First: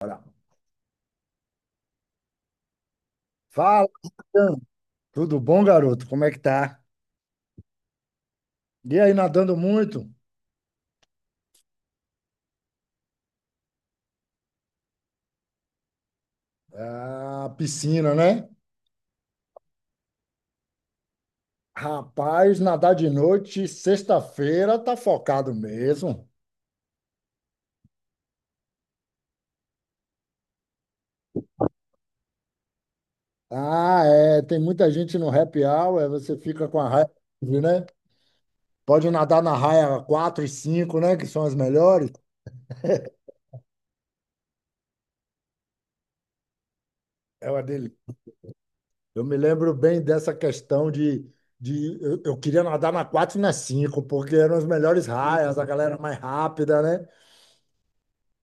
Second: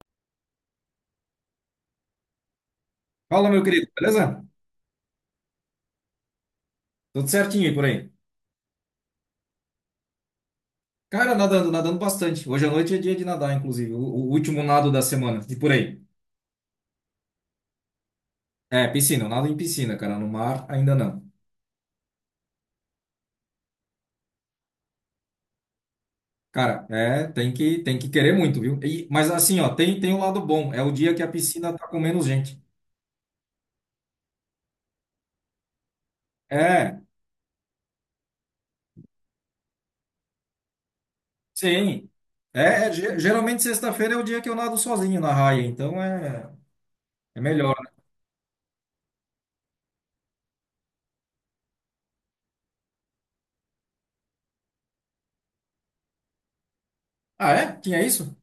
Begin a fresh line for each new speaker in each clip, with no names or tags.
Bora.
Fala, meu
Fala,
querido, beleza?
Natan. Tudo bom, garoto? Como é que tá?
Tudo certinho aí por aí?
E aí, nadando muito?
Cara, nadando bastante. Hoje à noite é dia de nadar, inclusive. O último nado da semana. E por aí?
Ah, piscina, né?
É, piscina. Eu nado em piscina, cara. No mar, ainda não.
Rapaz, nadar de noite, sexta-feira, tá focado mesmo.
Cara, é, tem que querer muito, viu? Mas assim, ó, tem um lado bom. É o dia que a piscina tá com menos gente.
Ah, é, tem muita gente no happy hour, é, você fica com a
É,
raia livre, né? Pode nadar na raia 4 e 5, né? Que são as
sim.
melhores.
É, é, geralmente sexta-feira é o dia que eu nado sozinho na raia. Então é, é
É uma
melhor.
delícia. Eu me lembro bem dessa questão de eu queria nadar na 4 e na 5 porque eram as melhores raias, a galera mais rápida, né?
Ah, é? Tinha isso?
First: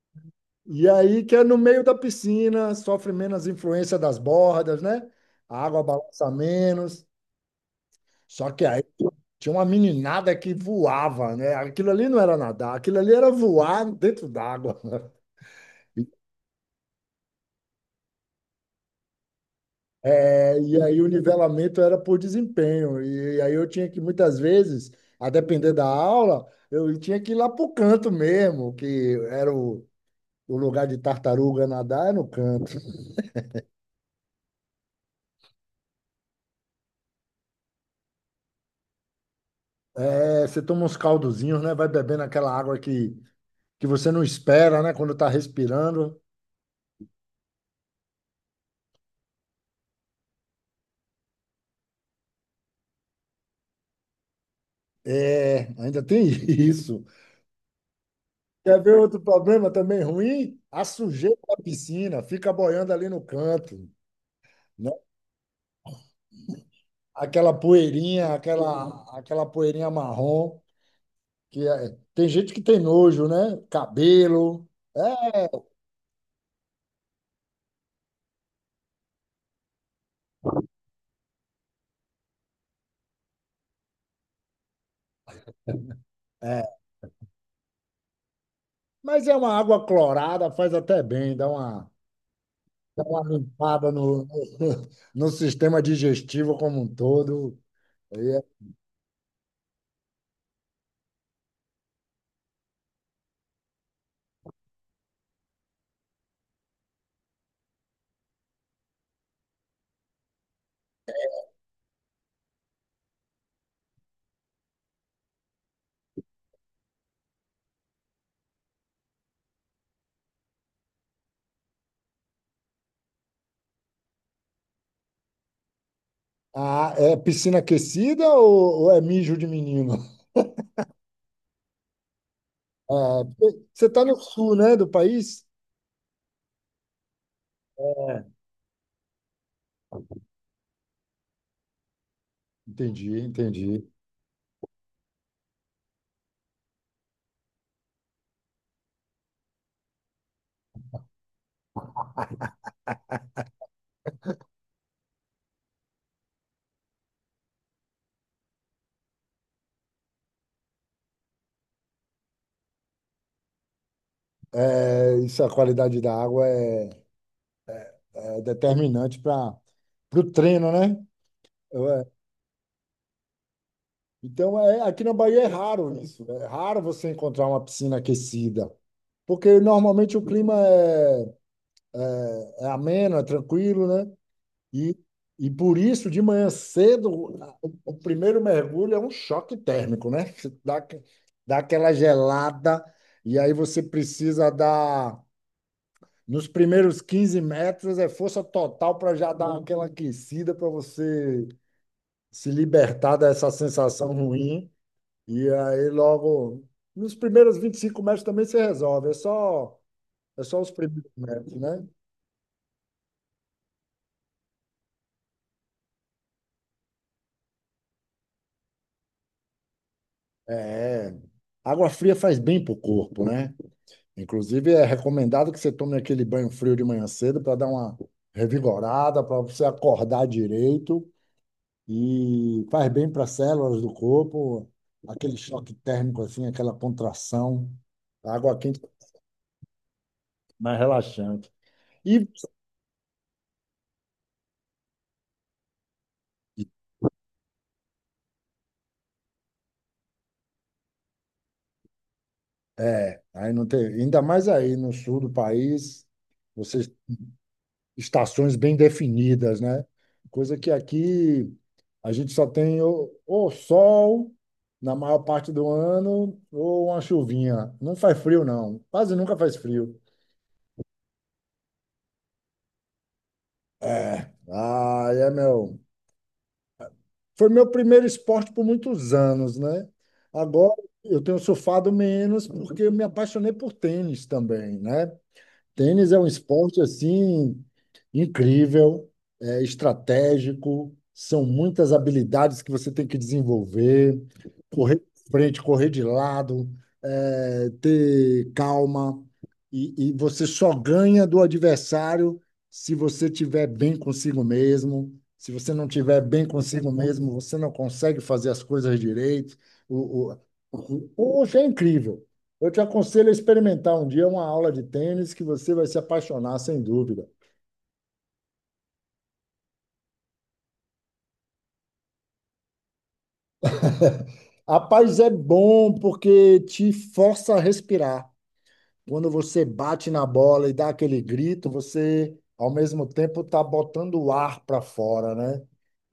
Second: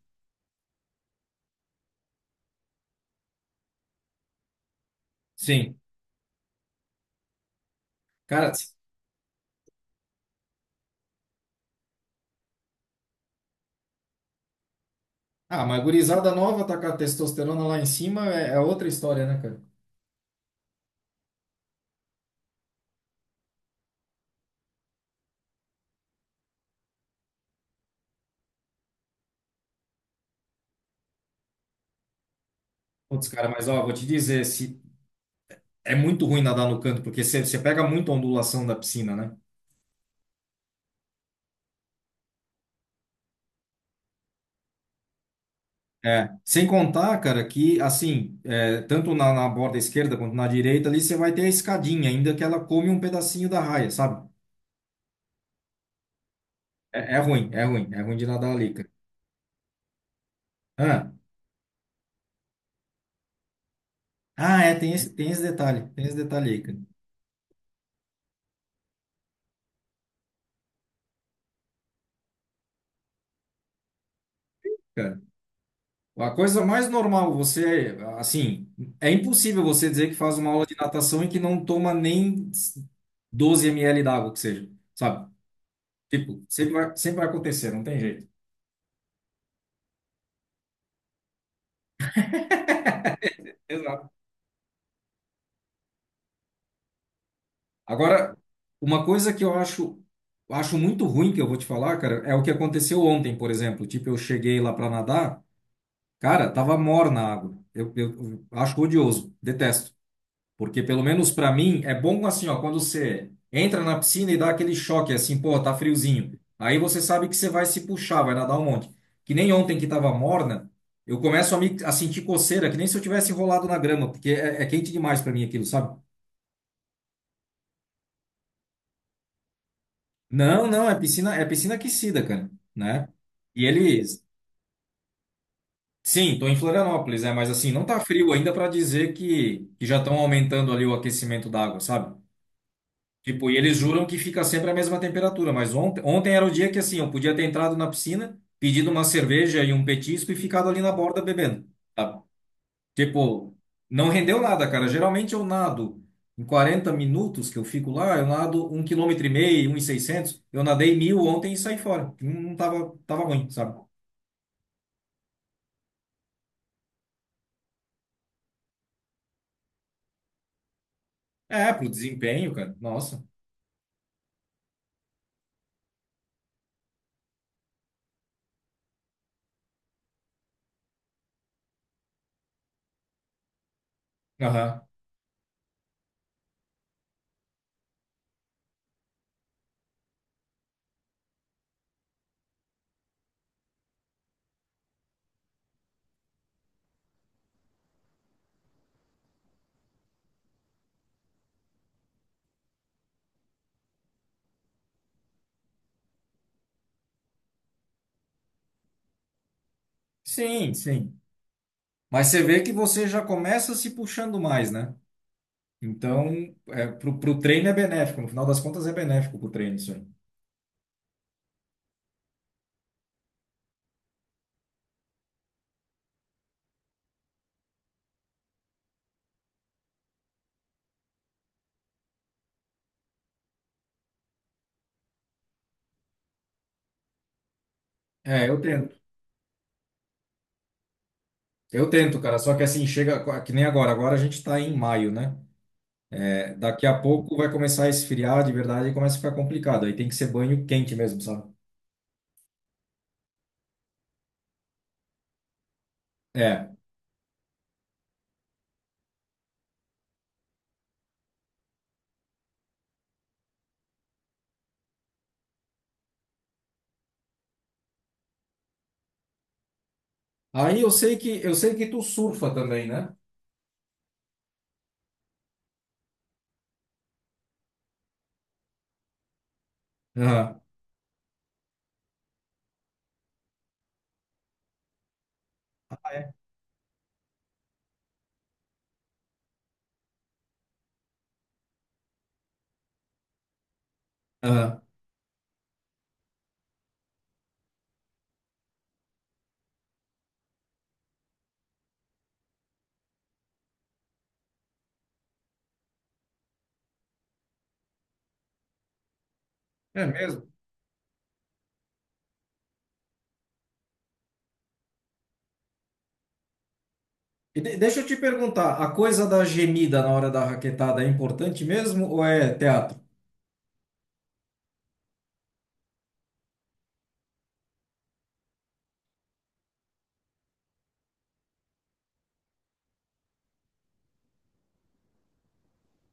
E aí que é no meio da piscina, sofre menos influência das bordas, né? A
Sim.
água balança menos. Só
Cara,
que aí tinha uma meninada que voava, né? Aquilo ali não era nadar, aquilo ali era voar dentro d'água.
ah, mas gurizada nova tá com a testosterona lá em cima é, é outra história, né, cara?
É, e aí o nivelamento era por desempenho. E aí eu tinha que, muitas vezes, a depender da aula, eu tinha que ir lá pro canto mesmo, que era o lugar de tartaruga nadar, é no canto.
Putz, cara, mas ó, vou te dizer, se é muito ruim nadar no canto, porque você pega muita ondulação da piscina, né?
É, você toma uns caldozinhos, né? Vai bebendo aquela água que você não espera, né? Quando está respirando.
É, sem contar, cara, que assim, é, tanto na borda esquerda quanto na direita ali, você vai ter a escadinha, ainda que ela come um pedacinho da raia, sabe?
É, ainda tem isso.
É, é ruim, é ruim, é ruim de nadar ali,
Quer
cara.
ver outro problema também ruim? A
Ah,
sujeira da piscina fica boiando ali no canto,
ah, é,
né?
tem esse detalhe, tem esse detalhe aí,
Aquela poeirinha, aquela poeirinha marrom, tem gente que tem nojo, né? Cabelo.
cara. A coisa mais normal, você, assim, é impossível você dizer que faz uma aula de natação e que não toma nem 12 ml d'água, que seja, sabe? Tipo,
É, é.
sempre vai acontecer, não tem jeito.
Mas é uma água clorada, faz até bem, dá uma limpada
Exato.
no sistema digestivo como um todo.
Agora,
É,
uma coisa que eu acho, acho muito ruim que eu vou te falar, cara, é o que aconteceu ontem, por exemplo. Tipo, eu cheguei lá pra nadar, cara, tava morna a água. Eu acho odioso, detesto. Porque pelo menos para mim é bom assim, ó, quando você entra na piscina e dá aquele choque assim, pô, tá friozinho. Aí você sabe que você vai se puxar, vai nadar um monte. Que nem ontem que tava morna, eu começo a sentir coceira, que nem se eu tivesse enrolado na grama, porque é, é quente demais para mim aquilo, sabe?
ah, é piscina aquecida ou é mijo de menino?
Não, não, é piscina aquecida, cara, né?
Ah,
E
você está no
eles,
sul, né, do país?
sim, tô em Florianópolis, né? Mas assim, não tá frio
É.
ainda para dizer que já estão aumentando ali o aquecimento da água, sabe?
Entendi,
Tipo, e eles
entendi.
juram que fica sempre a mesma temperatura, mas ontem era o dia que assim, eu podia ter entrado na piscina, pedido uma cerveja e um petisco e ficado ali na borda bebendo. Tá? Tipo, não rendeu nada, cara. Geralmente eu nado em 40 minutos que eu fico lá, eu nado 1 quilômetro e meio, 1 e 600. Eu nadei 1.000 ontem e saí fora. Não tava, tava ruim, sabe?
É, isso, a qualidade da água é determinante para o treino, né?
É, pro
É,
desempenho, cara. Nossa.
então, é, aqui na Bahia é raro isso. É raro você encontrar uma piscina aquecida, porque normalmente o clima é ameno, é tranquilo, né?
Aham.
E, e por isso, de manhã cedo, o primeiro mergulho é um choque térmico, né? Você dá aquela gelada, e aí você precisa dar. Nos primeiros 15 metros é força total para já dar aquela aquecida para você se libertar dessa sensação ruim. E aí, logo, nos primeiros 25 metros também se resolve. É só os
Sim,
primeiros
sim.
metros, né?
Mas você vê que você já começa se puxando mais, né? Então, é, pro treino é benéfico, no final das contas é benéfico pro treino, isso aí.
É. Água fria faz bem para o corpo, né? Inclusive, é recomendado que você tome aquele banho frio de manhã cedo para dar uma revigorada, para você acordar direito e faz bem para as células do corpo, aquele choque térmico assim, aquela contração. A
É,
água
eu
quente é
tento.
mais relaxante.
Eu tento,
E
cara, só que assim, que nem agora. Agora a gente tá em maio, né? É, daqui a pouco vai começar a esfriar de verdade e começa a ficar complicado. Aí tem que ser banho quente mesmo, sabe?
é, aí não tem, ainda mais aí no sul do país,
É.
vocês estações bem definidas, né? Coisa que aqui a gente só tem ou sol na maior parte do ano ou uma chuvinha. Não faz frio, não. Quase nunca faz frio.
Aí eu sei que tu surfa também, né?
É. Ah, é meu. Foi meu primeiro esporte por muitos anos, né?
Aham,
Agora eu tenho surfado menos porque eu me apaixonei por tênis também, né? Tênis é um esporte assim incrível, é estratégico, são muitas habilidades que você tem que desenvolver,
aham.
correr de frente, correr de lado, é, ter calma, e você só ganha do adversário se você tiver bem consigo mesmo. Se você não tiver bem consigo mesmo, você não consegue fazer as coisas direito.
É
O, o,
mesmo.
o- hoje é incrível. Eu te aconselho a experimentar um dia uma aula de tênis que você vai se apaixonar, sem dúvida.
Deixa eu te perguntar, a coisa da gemida na hora da raquetada é importante mesmo ou é teatro?
Rapaz, é bom porque te força a respirar. Quando você bate na bola e dá aquele grito, você, ao mesmo tempo, está botando o ar para fora, né?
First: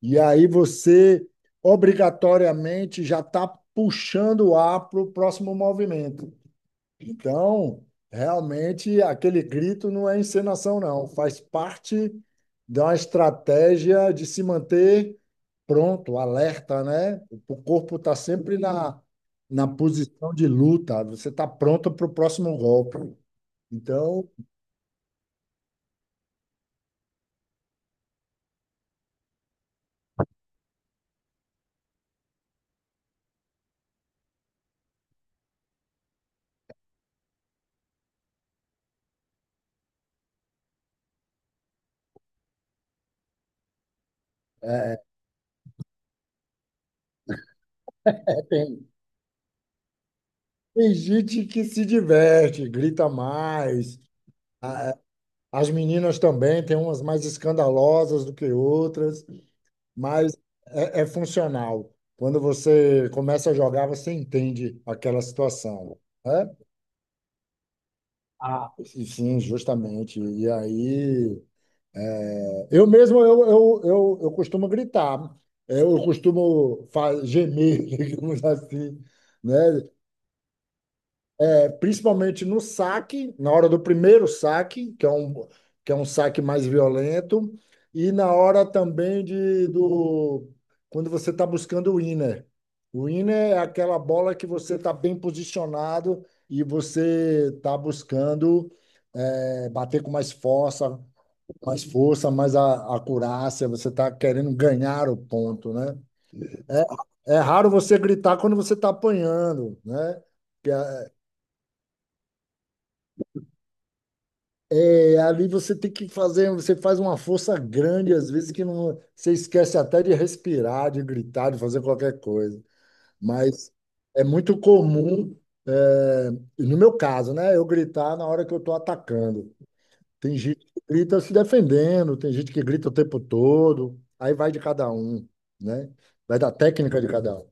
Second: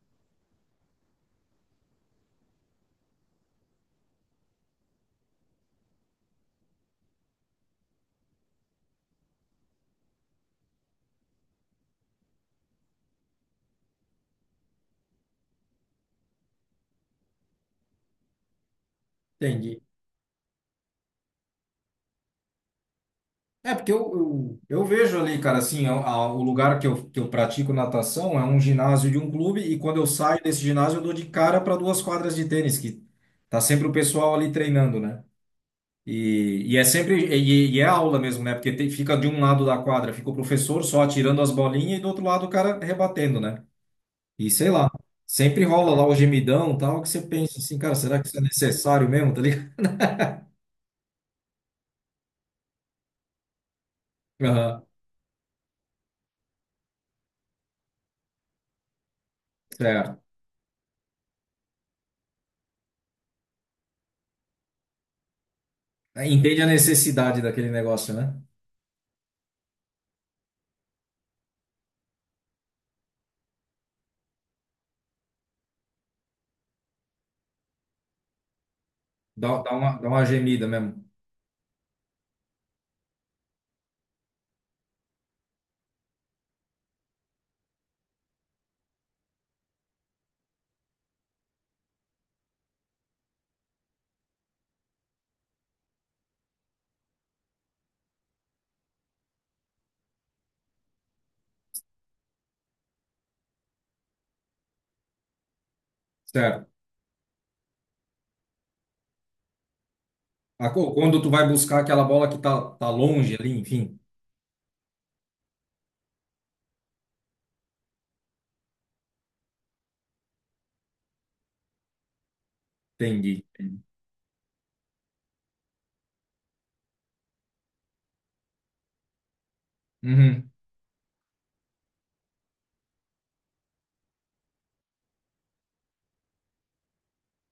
E aí você, obrigatoriamente, já está puxando o ar para o próximo movimento. Então, realmente, aquele grito não é encenação, não. Faz parte de uma estratégia de se manter pronto, alerta, né? O corpo está sempre na
Entendi.
posição de luta. Você está pronto para o próximo golpe.
É, porque eu,
Então,
eu, eu vejo ali, cara, assim, o lugar que eu pratico natação é um ginásio de um clube e quando eu saio desse ginásio eu dou de cara para duas quadras de tênis, que tá sempre o pessoal ali treinando, né? E é aula mesmo, né? Fica de um lado da quadra, fica o professor só atirando as bolinhas e do outro lado o cara rebatendo, né? E sei lá, sempre rola lá o gemidão e tal, que você pensa assim, cara, será que isso é
depende.
necessário mesmo, tá ligado?
Tem gente que se diverte, grita mais.
Aham,
A- As meninas também, tem umas mais escandalosas do que outras.
certo.
Mas é funcional. Quando você começa a jogar, você entende aquela situação, né?
Entende a necessidade daquele negócio, né?
Ah, e sim, justamente. E aí, eu mesmo eu costumo gritar, eu costumo gemer, digamos assim,
Dá, dá
né?
uma, dá uma gemida mesmo.
Principalmente no saque, na hora do primeiro saque, que é um saque mais violento, e na hora também de do quando você está buscando o winner. O winner é aquela bola que você está bem posicionado e você está buscando bater com mais força, mais força, mais acurácia, você está querendo ganhar o ponto, né?
Certo.
É, é raro você gritar quando você está apanhando, né? Que é-
Quando tu vai buscar aquela bola que tá longe ali, enfim.
É, ali você tem que fazer, você faz uma força grande, às vezes que não, você esquece até de respirar, de gritar, de fazer qualquer coisa.
Entendi.
Mas é muito comum, é, no meu caso, né, eu gritar na hora que eu estou atacando. Tem
Uhum.
gente que grita se defendendo, tem gente que grita o tempo todo, aí vai de cada um, né? Vai da técnica de cada um.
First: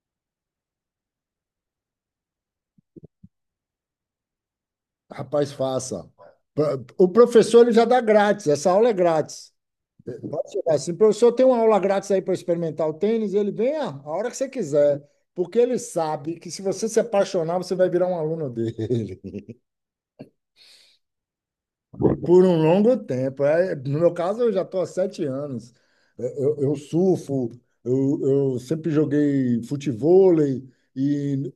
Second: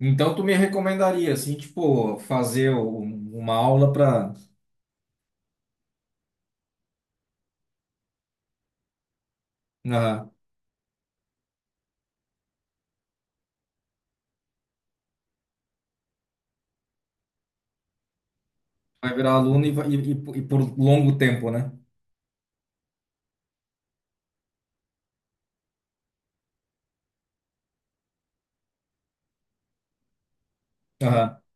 Então tu me recomendaria, assim, tipo, uma aula para
Rapaz, faça. O professor ele já dá grátis, essa aula é grátis. Pode chegar assim, professor, tem uma aula grátis aí para experimentar o tênis, ele vem a hora que você quiser, porque ele sabe que se você se apaixonar, você vai virar um aluno
vai
dele
virar aluno e por longo tempo, né?
por um longo tempo. É, no meu caso, eu já estou há 7 anos. Eu surfo, eu, eu sempre joguei futevôlei
Aham.
e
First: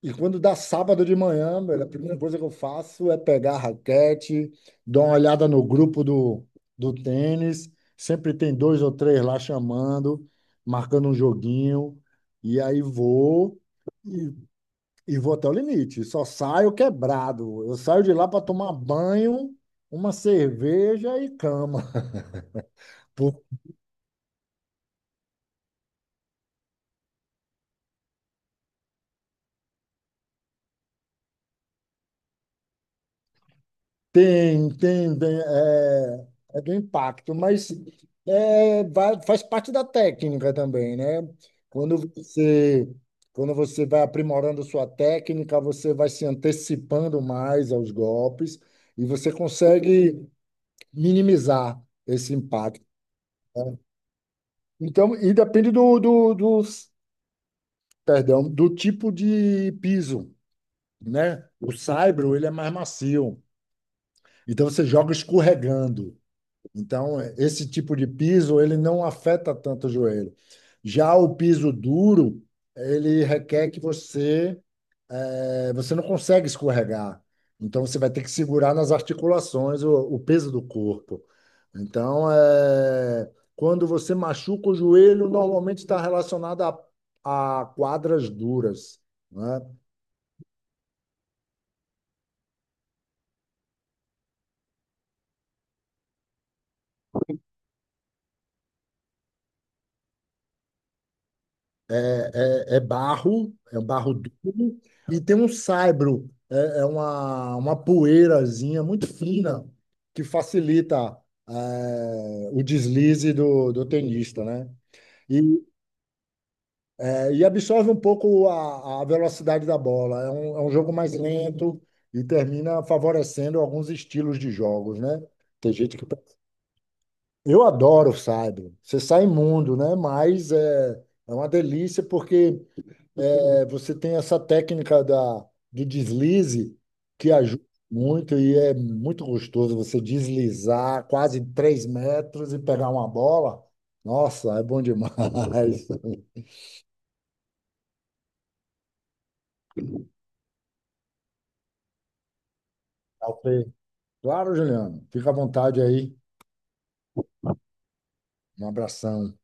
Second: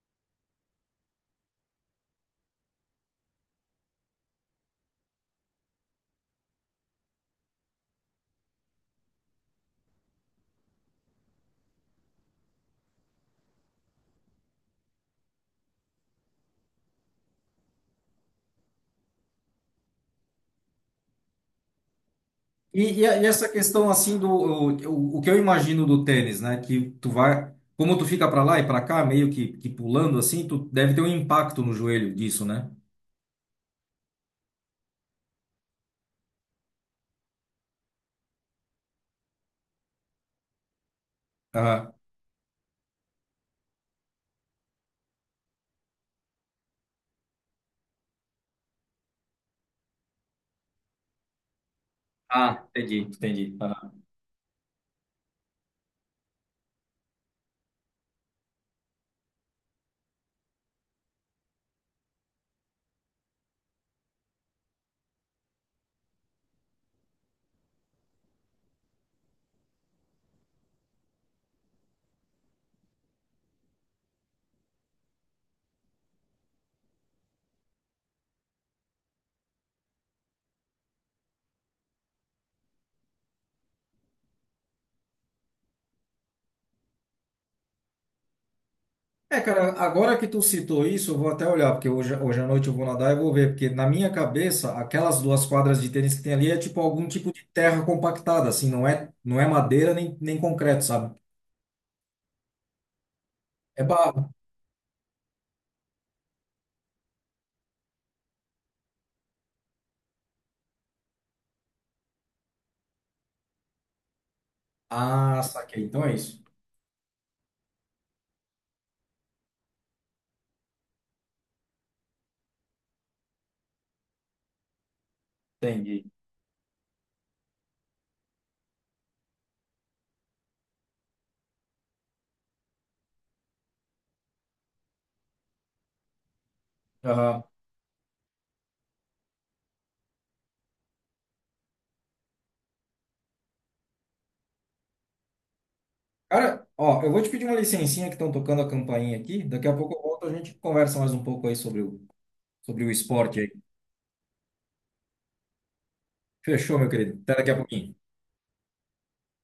E quando dá sábado de manhã, velho, a primeira coisa que eu faço é pegar a raquete, dar uma olhada no grupo do tênis. Sempre tem dois ou três lá chamando, marcando um joguinho. E aí vou e, e vou até o limite. Só saio quebrado. Eu saio de lá para tomar banho, uma cerveja e cama.
E, e essa questão assim do o que eu imagino do tênis, né? Que tu vai, como tu fica para lá e para cá, meio que pulando assim, tu deve ter um impacto no joelho disso, né?
Tem, bem, é do impacto, mas faz parte da técnica também, né?
Aham.
Quando você, quando você vai aprimorando sua técnica, você vai se antecipando mais aos golpes e você consegue minimizar esse
Ah,
impacto.
entendi, entendi.
Então, e depende perdão, do tipo de piso, né? O saibro, ele é mais macio, então você joga escorregando. Então, esse tipo de piso, ele não afeta tanto o joelho. Já o piso duro, ele requer que você não consegue escorregar. Então, você vai ter que segurar nas articulações o peso do corpo. Então, quando você machuca o joelho, normalmente está relacionado a quadras duras,
É,
né?
cara, agora que tu citou isso, eu vou até olhar, porque hoje à noite eu vou nadar e vou ver, porque na minha cabeça, aquelas duas quadras de tênis que tem ali é tipo algum tipo de terra compactada, assim, não é, não é madeira nem concreto, sabe?
é, é barro, é
É
um barro
barro.
duro, e tem um saibro, é uma poeirazinha muito fina que facilita o deslize do tenista, né? E,
Ah, saquei. Então é isso.
e absorve um pouco a velocidade da bola. É um jogo mais lento e termina favorecendo alguns estilos de jogos, né? Tem gente
Entendi.
que. Eu adoro o saibro. Você sai imundo, né? Mas é uma delícia porque você tem essa técnica do deslize que
Aham.
ajuda muito e é muito gostoso você deslizar quase 3 metros e pegar uma bola. Nossa, é bom demais.
Cara, ó, eu vou te pedir uma licencinha que estão tocando a campainha aqui, daqui a pouco eu volto, a gente conversa mais um pouco aí sobre sobre o
Tá
esporte aí.
ok. Claro, Juliano. Fica à vontade aí.
Fechou, meu querido? Até daqui a pouquinho.
Um abração.